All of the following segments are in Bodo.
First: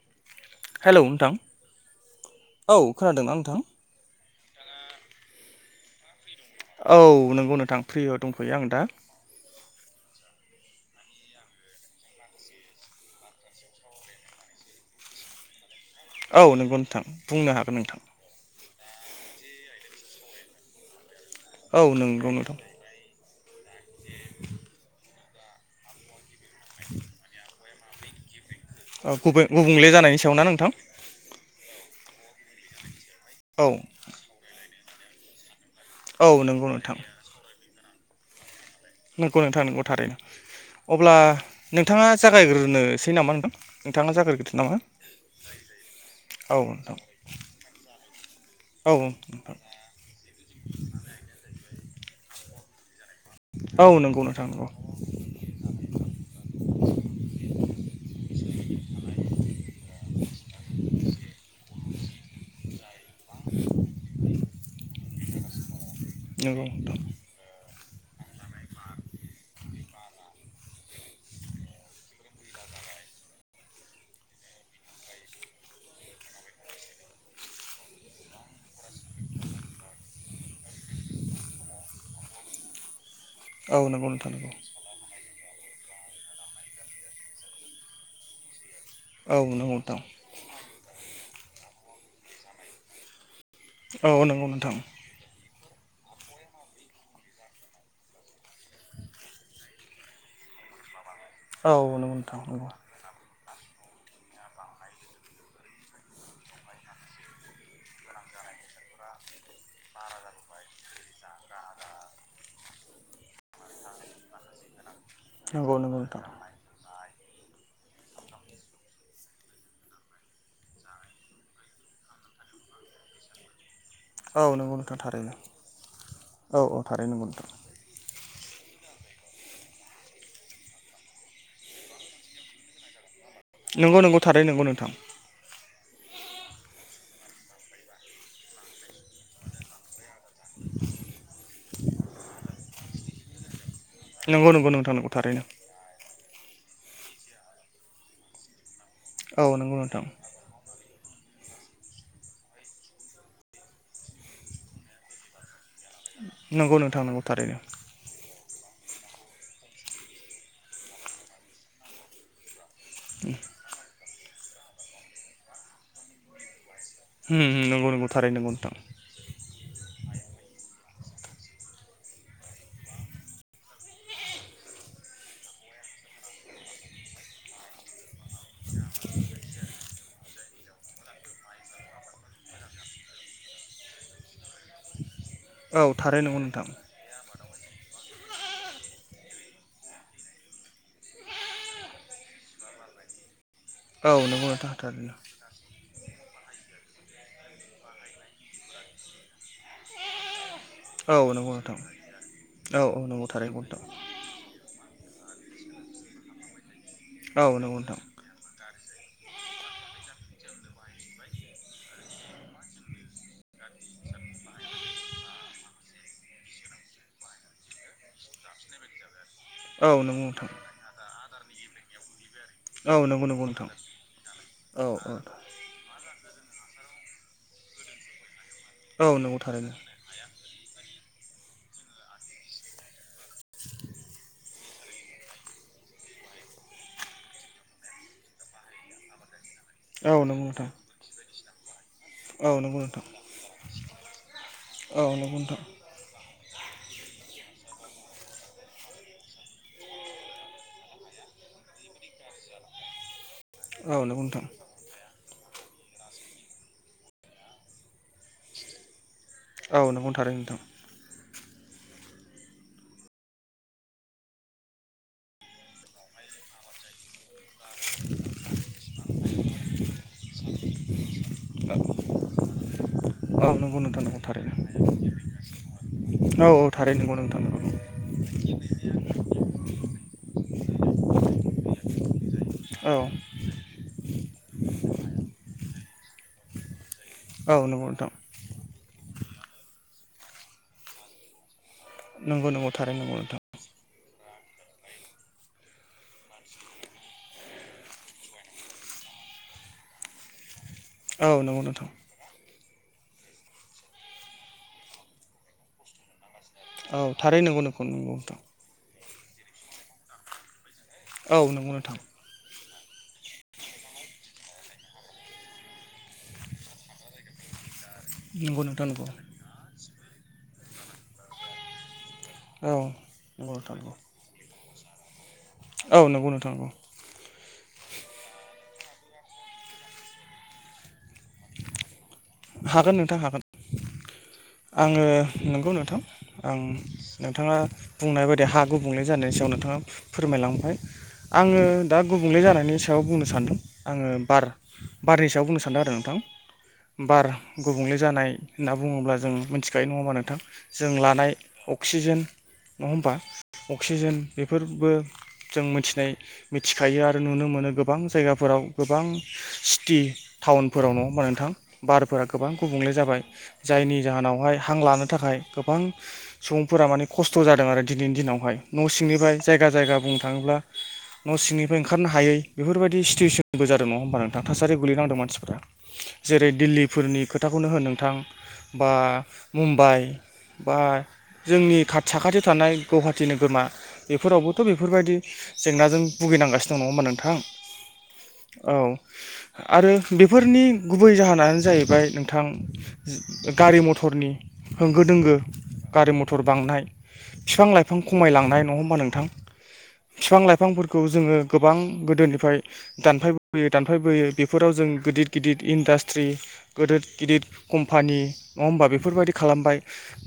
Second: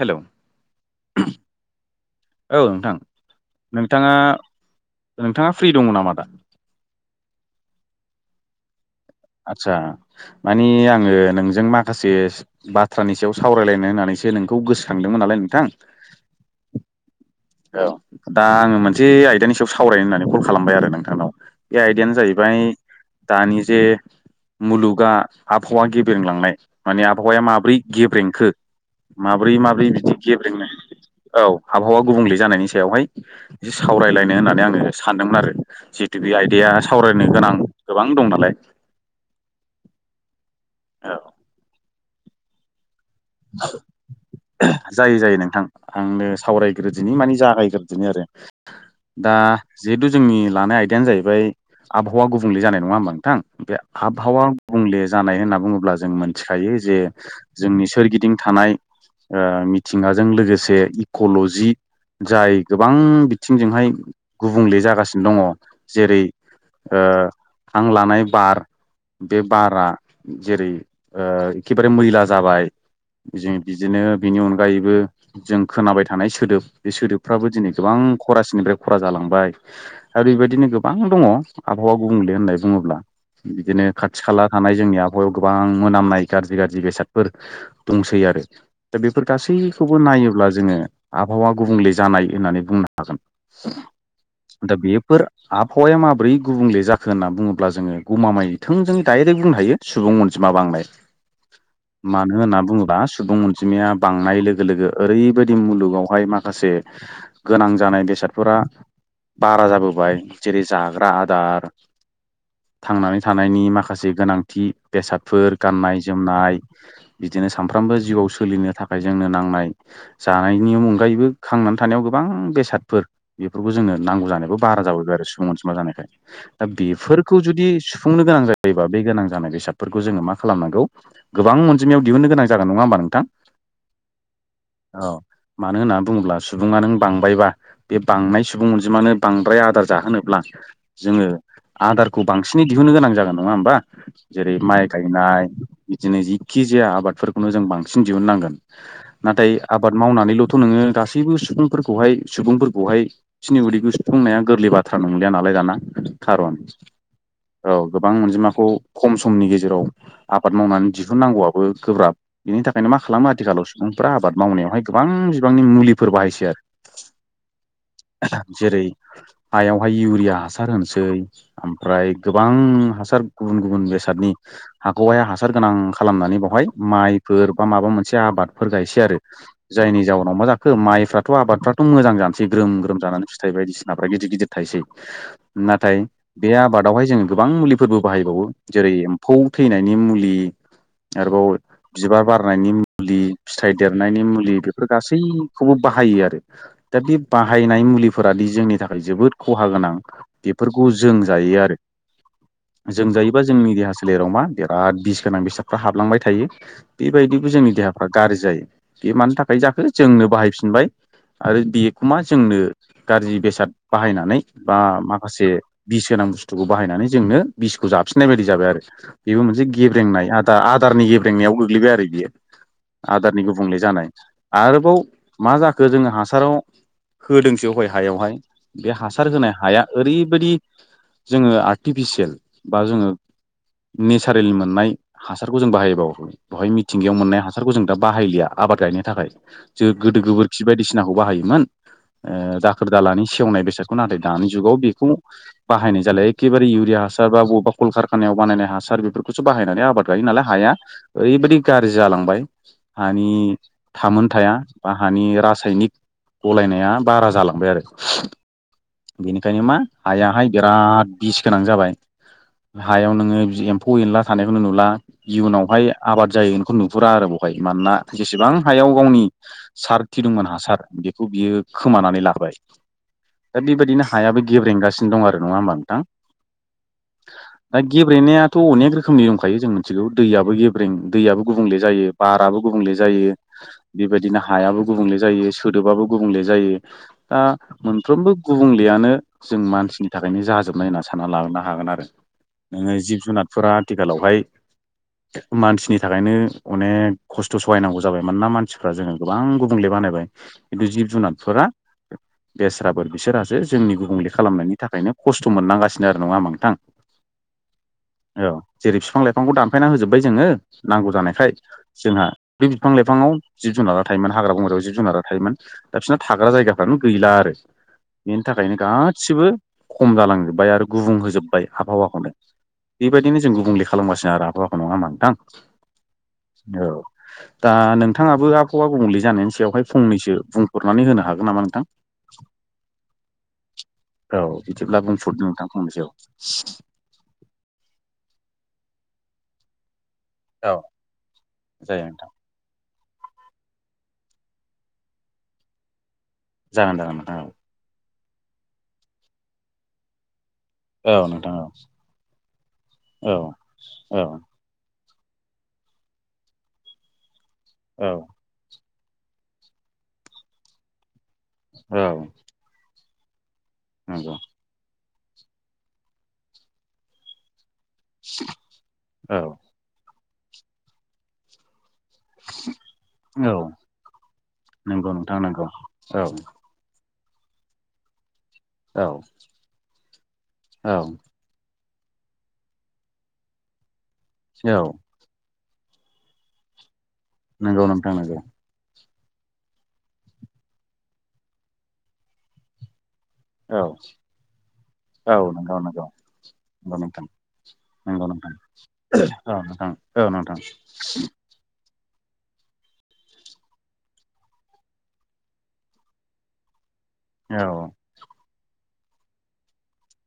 हेल' औ हेलौ नोंथां औ नोंथां खोनादोंना नोंथां? नोंथाङा नोंथाङा फ्रि दङ नामा दा? औ नंगौ नोंथां फ्रियाव दंफैयो आं दा आदसा माने आङो नोंजों माखासे बाथ्रानि सायाव सावरायलायनो होननानै ए नोंखौ गोसोखांदोंमोन नालाय नोंथां औ नोंगौ नोंथां बुंनो हागोन औ नोंथां। दा आङो मोनसे आयदानि सायाव सावरायनो होननानै कल खालामबाय आरो नोंथांनाव बे औ आयदायानो नंगौ नोंथां जाहैबाय दानि जे मुलुगा आबहावा गेबेरलांनाय माने आबहावाया माब्रै गेब्रेंखो औ गुबै माब्रै गुबुंले माब्रै बिदि जानायनि सायाव ना गेब्रेंनो नोंथां औ हाब आबहावा गुबुंले जानायनि सायावहाय औ एसे सावरायलायनो होननानै आङो सानदोंमोन आरो जिहेतु औ बे नंगौ आयदाया नोंथां। सावरायनो गोनां गोबां दं नालाय नंगौ नोंथां नोंगौ थारैनो अब्ला औ नोंथाङा जागायग्रोनोसै मा दं नोंथाङा जाग्रोगोन जायो जायो नोंथां आंनो औ सावरायग्रो नोंथां दिनि माने जागायग्रोदिनि आरो औ दा नोंथां जिहेथु जोंनि लानाय आयदायानो जाहैबाय आबहावा गुबुंले जानाय नङा होमबा नों थां बे औ नंगौ आबहावा नोंथां नंगौ गुबुंले जानाय होनना बुङोब्ला जों मोनथिखायो जे जोंनि सोरगिदि थानाय ओ मिथिंगाजों लोगोसे इक'लजि जाय गोबां बिथिंजोंहाय गुबुंले जागासिनो दङ जेरै नंगौ नोंथां आं लानाय बार बे बारा जेरै एखेबारे मैला जाबाय जों बिदिनो बिनि अनगायैबो जों खोनाबाय थानाय सोदोब बे सोदोबफ्राबो दिनै गोबां खरासेनिफ्राय खर जालांबाय आरो बेबायदिनो गोबां दङ आबहावा गुबुंले होननानै बुङोब्ला औ बिदिनो नंगौ खाथि नोंथां खाला नंगौ थानाय जोंनि आबहावायाव गोबां मोनामनाय गाज्रि गाज्रि बेसादफोर दंसै आरो दा बेफोर औ नंगौ नोंथां गासैखौबो नायोब्ला जोङो आबहावा गुबुंले जानाय होननानै बुंनो हागोन औ नंगौ दा नोंथां। बेफोर आबहावाया माब्रै गुबुंले जाखो होनना बुङोब्ला जोङो गमामाय थों जों डाइरेक्ट बुंनो हायो सुबुंनसे बिमा बांनायाय औ नंथां नोंथां बा सुबुं अनजिम बांनाय लोगो लोगो ओरैबायदि मुलुगावहाय माखासे गोनां जा जानाय बेसादफोरा बारा जाबोबाय जेरै जा ग्रा आदार थांनानै थानायनि माखासे गोनांथि बेसादफोर नंगौ गाननाय नंगौ नोंथां जोमनाय बे बिदिनो सानफ्रोमबो जिउआव सोलिनो थाखाय जोंनो नांनाय जानायनि अनगायैबो खांनानै थानायाव गोबां उ बेसादफोर बेफोर खौ जोंनो नांगौ औ जानायखौ नंगौ बारा नोंथां जाबोबाय आरो थारैनो सुबुं अनजिमा जानायखाय औ दा औ थारैनो नंगौ बेफोरखौ नोंथां जुदि सुफुंनो गोनां जायोबा बे गोनां जानाय बेसादफोरखौ जोङो मा खालाय नांगौ गोबां अनजिमायाव दिहुननोन गोनां जागोन नङा होमबा नोंथां । नंगौ नंगौ थारै नंगौ नोंथां । मानो होनना बुङोब्ला सुबुङा नों बांबायबा बे बांनाय सुबुं अनजिमानो बांद्राय आदार जाहोनो ब्ला जोङो आदारखौ बांसिनै दिहुननो गोनां जागोन नङा होमबा । नंगौ जेरै नंगौ माइ नोंथां नंगौ थारैनो गायनाय बिदिनो जिखि जाया आबादफोरखौनो जों बांसिन दिहुननांगोन । नाथाय औ नंगौ आबाद नोंथां मावनानैलथ' नोङो गासै बो सुबुंफोरखौहाय सुबुंफोरखौहाय बिसिनि उदैखौ सुफुंनाया गोरलै बाथ्रा नंलिया नालाय दाना । खारन नंगौ नोंथां नंगौ थारैनो औ गोबां अनजिमा खौ खम समनि गेजेराव आबाद मावनानै दिहुननांगौआबो गोब्राब बेनि थाखाय ओंखायनो मा खालामो आथिखालाव सुबुंफ्रा आबाद मावनायावहाय गोबां बिबांनि मुलिफोर बाहायसै आरो होम होम नंगौ नंगौ थारै नंगौ । नोंथां जेरै हायावहाय इउरिया हासार होनोसै ओमफ्राय गोबां हासार गुबुन गुबुन बेसादनि हाखौहाया हासार गोनां खालामनानै बाव बेहाय माइफोर बा माबा मोनसे आबाद गायसै आरो जायनि जउनाव मा जाखो माइराथ' आबाद बादफ्राथ' मोजां जानोसैर ग्रोम ग्रोम जानानै फिथाइ बायदिसिनाफ्रा गिदिर गिदिर थायोसै औ नाथाय थारै नंगौ बे नोंथां आबादावहाय जों गोबां मुलिफोरबो बाहायबावो जेरै एम्फौ थैनायनि मुलि आरोबाव बिबार बारनायनि मुलि फिथाइ औ देरनायनि नंगौ मुलि नोंथां बेफोर थारैनो गासैखौबो बाहायो आरो । दा बे बाहायनाय मुलिफोरादि जोंनि थाखाय जोबोद खहा गोनां बेफोरखौ औ जों नंगौ जायो आरो नोंथां औ औ जों नंगौ जायोबा थारै नंगौ जोंनि नोंथां देहा सोलेराव मा देर बिराद बिस गोनां बेसादफ्रा हाबलांबाय थायो औ बेबायदिबो जोंनि नंगौ नोंथां देहाफ्रा गाज्रि जायो । बे मानि थाखाय जाखो जोंनो बाहायफिनबाय आरो बेखौ मा जोंनो गाज्रि बेसाद बाहायनानै बा माखासे बिस गोनां बुस्थुखौ बाहायनानै जोंनो बिसखौ जा फिननाय बायदि जाबाय आरो बेबो मोनसे औ नंगौ गेब्रेंनाय आ नोंथां दारनि गेब्रेंनायाव गोग्लैबाय आरो बियो । औ नंगौ आदारनि नंगौ नोंथां गुबुंले जानाय औ आरोबाव औ मा जाखो जोङो हा साराव होदोंसै हय हायावहाय बे औ हासार नंगौ होनाय थारैनो हाया ओरैबायदि जोङो आर्टिफिसियेल बा जोङो नेसारेल मोननाय हासारखौ जों बाहायबावो बेहाय मिथिंगायाव मोननाय हासारखौ जों दा बाहायलिया आबाद गायनो थाखाय । जो औ गोदो नंगौ गोबोरखि नोंथां बायदिसिनाखौ बाहायोमोन औ ओ नंगौ दाखोर नोंथां दालानि सेवनाय बेसादखौ नाथाय दानि जुगाव औ बेखौ नंगौ नोंथां बाहायनाय जालाय एखेबे इउरिया हासार बबेबा कलकारखानायाव बानायनाय हासार बेफोरखौसो बायनानै आबाद गायो नालाय हाया ओरैबायाददि गाज्रि जालांबाय हानि औ नंगौ थामोन नोंथां थाया बा हानि रास सायनिक गलायनाया बारा जालांबाय आरो । बेनिखायनो मा औ नंगौ थारै हायाहाय नोंथां बिराद बिस गोनां जाबाय । हायाव नोङो बिदि एम्फौ एनला थानायखौनो नुला इयुनावहाय आबाद जायो बेखौ नुहुरा आरो। बेवहाय मानोना जेसेबां हायाव गावनि सारखि दंमोन हासार बेखौ बियो खोमानानै लाबाय । औ दा नंगौ नोंथां बेबायदिनो नंगौ हायाबो थारैनो गेब्रेंगासिनो दं आरो नङा होमबा नोंथां औ औ थारै नंगौ नोंथां नंगौ दा गेब्रेनायाथ' अनेक रोखोमनि दंखायो जों मिथिगौ दैयाबो गेब्रें दैयाबो गुबुंले जायो बाराबो औ गुबुंले जायो बेबाय दिनो हायाबो गुबुंले जायो सोदोबाबो गुबुंले जायो दा औ नंगौ नोंथां मोनफ्रोमबो गुबुं लेयानो जों मानसिनि थाखायनो जाजोबनाय होनना सानना लानो हागोन आरो नंगौ नंगौ । थारै नोङो नंगौ जिब नोंथां जुनारफोरा आथिखालावहाय मानसिनि थाखायनो अनेक खस्थ' सहायनांगौ जाबाय मानोना मानसिफ्रा जोङो गोबां गुबुंले बानायबाय जिब औ नंगौ जुनादफोरा नोंथां बेस रावफोर बिसोरहासो जोंनि गुबुंले खालामनायनि थाखायनो खस्थ' मोननांगासिनो आरो नङा होमबा थां औ थारै नंगौ नंगौ नंगौ नोंथां औ जेरै फिफां लाइफ फांखौ दानफायना होजोब्बाय जोङो नांगौ औौ जानायखाय नंगौ नोंथां जोंहा बे फिफां लाइफाङाव जिब जुनारा थायोमोन हाग्रा बंग्रायाव जिब जुनारा थायोमोन दा बिसोरना थाग्रा जायगाफ्रानो गैला आरो बेनि नंगौ थाखायनो नोंथां नंगौ गासिबो खम जालांजोब्बाय आरो गुबुं होजोब्बाय आबहावा खौनो औ बेबायदिनो नंगौ जों नोंथां गुबुंले नंगौ खालामगासिनो आरो आबहावाखौ नङा होमबा नोंथां? औ नंगौ नोंथां औ दा नोंथाङाबो आबहावा गुबुंले जानायनि सायावहाय फंनैसो बुंहरनानै होनो हागोन नामा नोंथां? हागोन नोंथां हागोन। औ बिदिब्ला आङो बुंफोरदो नंगौ नोंथां फंनैसो आं नोंथाङा बुंनाय बायदि हा गुबुंले जानाय सायाव नोंथाङा औ फोरमायलांबाय आङो दा जायो नोंथां गुबुंले जानायनि स याव बुंनो सानदों आङो बार बारनि सायाव बुंनो सान्दों आरो नोंथां। जागोन जागोन बार नोंथां औ गुबुंले जानाय होनना बुङोब्ला जों मोनथिखायो नङा होमबा नोंथां? जों औ लानाय नोंथां औ अक्सिजेन नङा होमबा अक्सिजेन औ बेफोरबो जों मोनथिनाय मिथिखायो आरो नुनो मोनो गोबां औ जायगाफोराव गोबां सिटि टाउनफोराव नङा होमबा नोंथां औ बारफोरा औ गोबां गुबुंले जाबाय जायनि नंगौ जाहोनावहाय हां लानो थाखाय गोबां सुबुंफोरा माने खस्थ' जादों आरो दिनैनि दिनावहाय न' सिंनिफ्राय औ जायगा जायगा बुंनो थाङोब्ला न' सिंनिफ्राय ओंख खारनो हायै बेफोरबायदि औ सिटुवेसनबो जादों नङा होमबा नोंथां थासारियाव नंगौ गोलैनांदों नोंथां मानसिफोरा नंगौ औ जेरै दैफोरनि खोथाखौनो होन नोंथां बा औ मुम्बाइ बा औ जोंनि खाथ साखाथियाव थानाय गुवाहाटि नोगोरमा बेफोरावबोथ' औ बेफोरबायदि जेंनाजों भुगिनांगासिनो दङ नङा होमबा नों नंगौ नोंथां नोंगो। आरो बेफोरनि गुबै जाहोनानो जाहैबाय नोंथां गारि औ मथरनि होंगो दोंगो औ नंगौ नंगौ गारि मथर बांनाय नंगौ नोंथां फिफां लाइफां नंगौ नोंथां खमायलांनाय नङा होमबा नोंथां? औ नोंथां औ फिफां नोंथां लाइफांफोरखौ जोङो गोबां गोदोनिफ्राय दानफायबोयै दानफायबोयै बेफोराव जों गोदिद गिदिर इन्डास्ट ट्रि गोदोत गिदिर औ कम्फानि नङा होमबा बेफोरबायदि खालामबाय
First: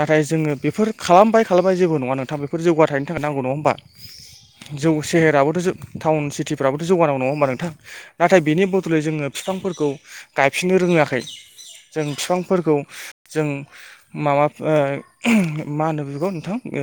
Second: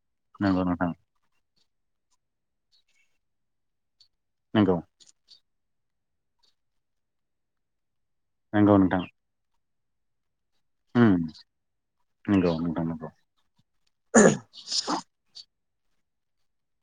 नाथाय जोङो नंगौ नोंथां बेफोर खालामबाय खालामबाय जेबो नङा नोंथां बेफोर जौगाथायनि थाखाय नांगौ नङा होमबा? नंगौ जौ सेहेराबोथ' जो टाउन सिटिफ्राबोथ' जौगा नांगौ नङा होमबा नोंथां? नाथाय बेनि नंगौ बदलै नोंथां जोङो फिफांफोरखौ गायफिननो रोङाखै। उम जों नंगौ फिफांफोरखौ नोंथां नंगौ जों माबाब ओ मा होनो बेफोरखौ नोंथां ओ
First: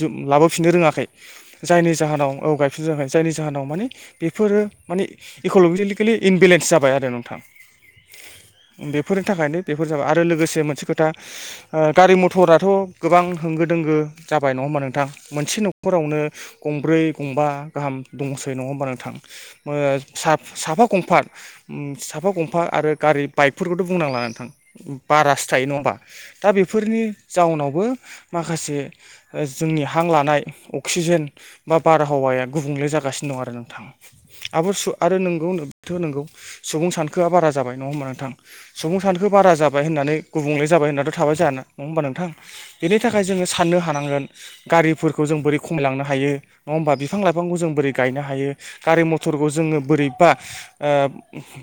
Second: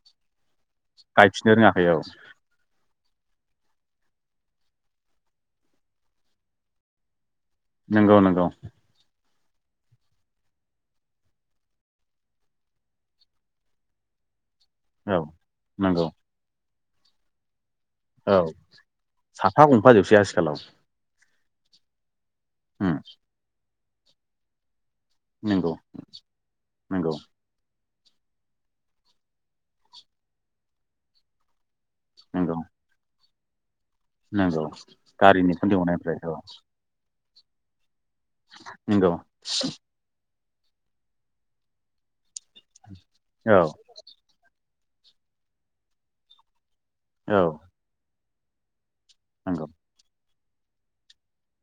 जोम लाबोफिननो रोङाखै गायफिननो रोङाखै जायनि औ जाहोनाव औ गायफिननो रोङाखै। जायनि जाहोनाव माने बेफोरो माने इक'ल'जिकेलि इनबेलेन्स जाबाय आरो नोंथां। नंगौ नंगौ। बेफोरनि थाखायनो बेफोर जाबाय आरो लोगोसे मोनसे खोथा ओ गारि मथराथ' गोबां होंगो दोंगो जाब बाय नङा होमबा नोंथां औ मोनसे नंगौ न'खरावनो गंब्रै गंबा गाहाम औ दंसै नङा होमबा नोंथां साफा ओ गंफाजोबसै साफ आथिखालाव साफा गंफाग उम साफा गं आरो उम गारि बाइकफोरखौथ' बुंनांला नोंथां उम बारासो थायो नंगौ नङा होमबा दा बेफोरनि नंगौ जाउनावबो माखासे ओ जोंनि हां लानाय अक्सिजेन बा बारहावाया नंगौ गुबुंले जागासिनो दं आरो नोंथां। नंगौ आब' सु आरो नोंगौ गारिनि उखुन्दै नोथो गनायनिफ्राय नोंगौ औ सुबुं सानख खोआ बार जाबाय नङा होमबा नोंथां सुबुं नंगौ सानखो बारा जाबाय होननानै गुबुंले जाबाय होननाथ' थाबाय जाया ना नङा होमबा नोंथां बेनि थाखाय जोङो औ साननो हानांगोन गारिफोरखौ जों बोरै खमायलांनो हायो नङा होमबा बिफां औ लाइफांखौ जों बोरै गायनो हायो गारि मथरखौ नंगौ जोङो बोरैबा ओ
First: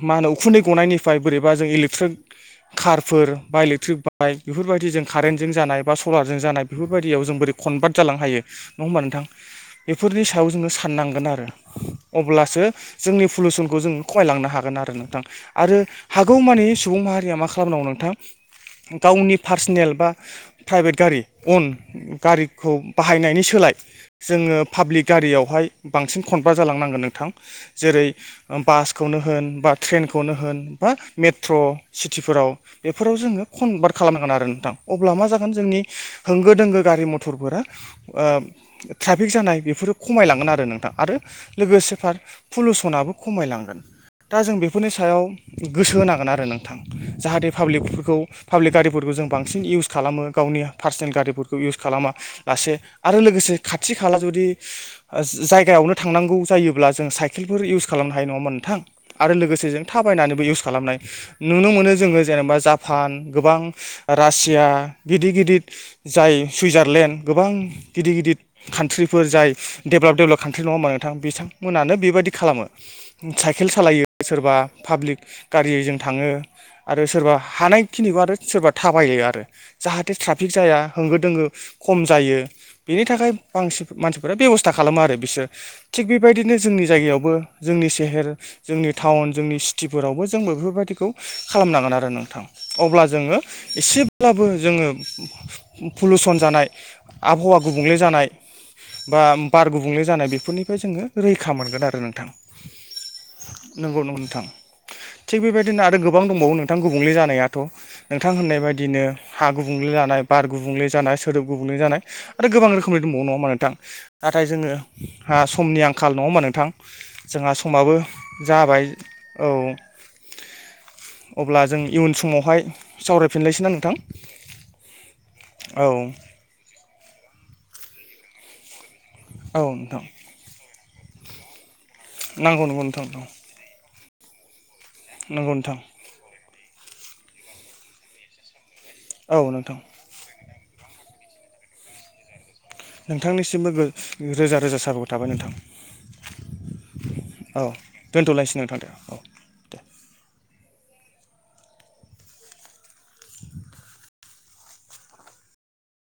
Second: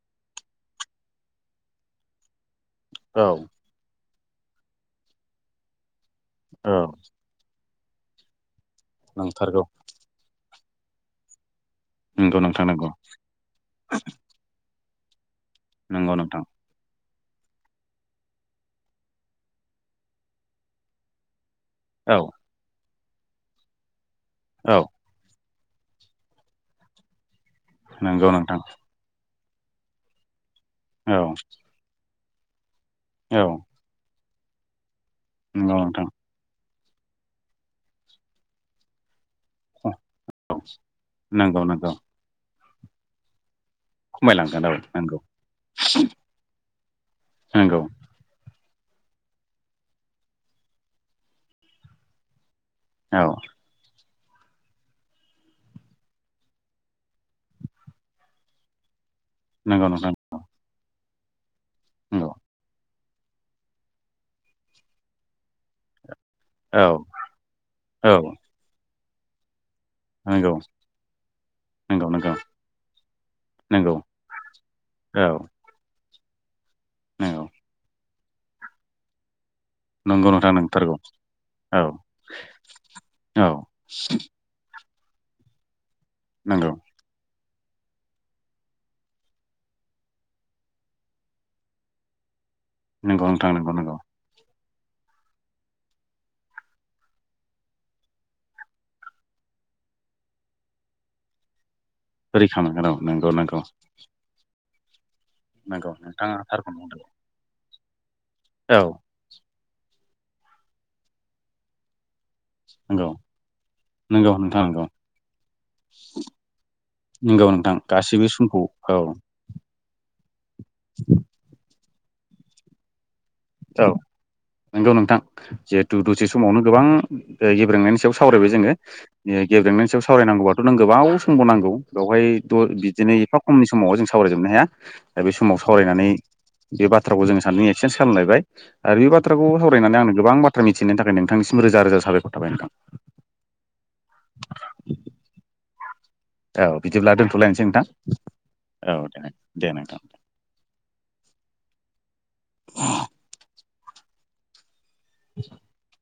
मा होनो उखुन्दै गनायनिफ्राय बोरैबा जों इलेकथ्रोत औ खारफोर बा इलेकथ्रिक बा बाय बेफोरबायदि जों खारेन्टजों जानाय बा सलारजों जानाय औ बेफोरबायदियाव जों बोरै खनभार्ट जालांनो हायो नङा होमबा नोंथां नंथारगौ बेफोरनि सायाव जोङो साननांगोन आरो। नंगौ अब्लासो नोंथां नंगौ जोंनि पुलुसनखौ जों खगायलांनो हागोन आरो नोंथां आरो नंगौ नोंथां हागौमानि सुबुं माहा रिया मा खालामनांगौ नोंथां गावनि पार्सनेल बा प्राइभेट गारि अन औ गारिखौ बाहायनायनि सोलाय जोङो औ पाब्लिक गारियावहाय बांसिन कन्भार्त जालांनांगोन नोंथां जेरै नंगौ नोंथां बासखौनो ओम होन बा ट्रेनखौ खौनो होन बा औ मेट्र' सिटिफोराव बेफोराव औ जोङो कनभार्ट खालामनांगोन आरो नोंथां अब्ला मा जागोन नंगौ जोंनि नोंथां होंगो दोंगो गारि मथरफोरा ओ ट्रा फिक जानाय बेफोरो खमायलांगोन आरो नोंथां आरो नंगौ नंगौ लोगोसे फार पुलुसनाबो खमायलांगोन दा जों खमायलांगोन औ। बेफोरनि नंगौ सायाव गोसो होनांगोन आरो नोंथां जाहाथे नंगौ पाब्लिकफोरखौ पाब्लिक गारिफोरखौ जों बांसिन इउस खालामो गावनि पार्सनेल गारिफोरखौ इउस खालामा। लासे आरो औ लोगोसे खाथि खा खाला जुदि ओ जायगायावनो थांनांगौ जायोब्ला जों साइकेलफोर इउस खालामनो हायो नङा हमबा नोंथां। आरो लोगोसे जों नंगौ नोंथां थाबायनानैबो इउस खालामनाय नुनो मोनो जोङो नंगौ जेनेबा जा पान गोबां रासिया गिदिर गिदिर जाय औ सुइजारलेण्ड गोबां गिदिर औ गिदिर कान्ट्रिफोर जाय डेभेलप डेभेलप नंगौ कान्ट्रि नङा होना नोंथां बिथांमोनानो नंगौ बेबायदि नंगौ खालामो साइकेल नंगौ सालायो सोरबा पाब्लिक औ गारिजों थाङो आरो सोरबा नंगौ हानाय खिनिखौ आरो सोरबा थाबायो आरो। जाहाथे नंगौ ट्राफिक नोंथां जाया नंथारगौ होंगो दोंगो औ खम जायो बेनि थाखाय औ बांसिन मानसिफोरा बेब'स्था खालामो आरो बिसोर थिग बेबायदिनो नंगौ जोंनि जायगायावबो जोंनि सेहेर जोंनि टाउन जोंनि सिटिफोरावबो जोंबो बेफोरबादिखौ खालामनांगोन आरो नोंथां अब्ला नंगौ जोङो नोंथां नंगौ नंगौ एसेब्लाबो जोङो पुलुसन जानाय आबहावा गुबुंले जानाय बा बार गुबुंले जानाय बेफोरनिफ्राय जोङो रैखा मोनगोन आरो। नोंथां रैखा मोनगोन औ नंगौ नंगौ नोंथां थिग बेबायदिनो नंगौ आरो गोबां नोंथाङा दंबावो थारखौनो नोंथां बुंदों गुबुंले जानायाथ' नोंथां होननाय औ बायदिनो हा गुबुंले जानाय बार गुबुंले जानाय सोदोब गुबुंले जानाय आरो गोबां रोखोमनि नंगौ दंबावो नङा हमबा नोंथां नंगौ नाथाय नोंथां जोङो नंगौ आं समनि आंखाल नङा होमबा नोंथां। नोंगौ जोंहा नोंथां समाबो गासिबो। जाबाय औ अब्ला जों इयुन समावहाय सावराय औ नंगौ नोंथां औ जिहेतु दसे समावनो गोबां [inaudible] गेब्रेंनायनि सायाव सावरायबाय जोङो ओ औ गेब्रेंनायनि नोंथां सायाव सावरायनांगौबाथ' नों गोबाव समबो नांगौ। बेवहाय द नांगौ नंगौ नोंथां बिदिनो औ एफा खमनि समाव जों सावरायजोबनो हाया बे नंगौ समाव नोंथां सावरायनानै बे बाथ्राखौ जोङो सानजों एक्सेन्स खालामलायबाय आरो बे औ बाथ्राखौ नोंथां सावरायनानै आंनो गोबां बा थ्रा मिथिहोनायनि थाखाय नोंथांनिसिम रोजा रोजा साबायखर थाबाय नोंथां नोंथांनिसिमबो गो रोजा रोजा साबायखर थाबाय नोंथां औ बिदिब्ला दोन्थ'लायनोसै नोंथां औ दे दे नोंथां। [inaudible] [inaudible] [inaudible]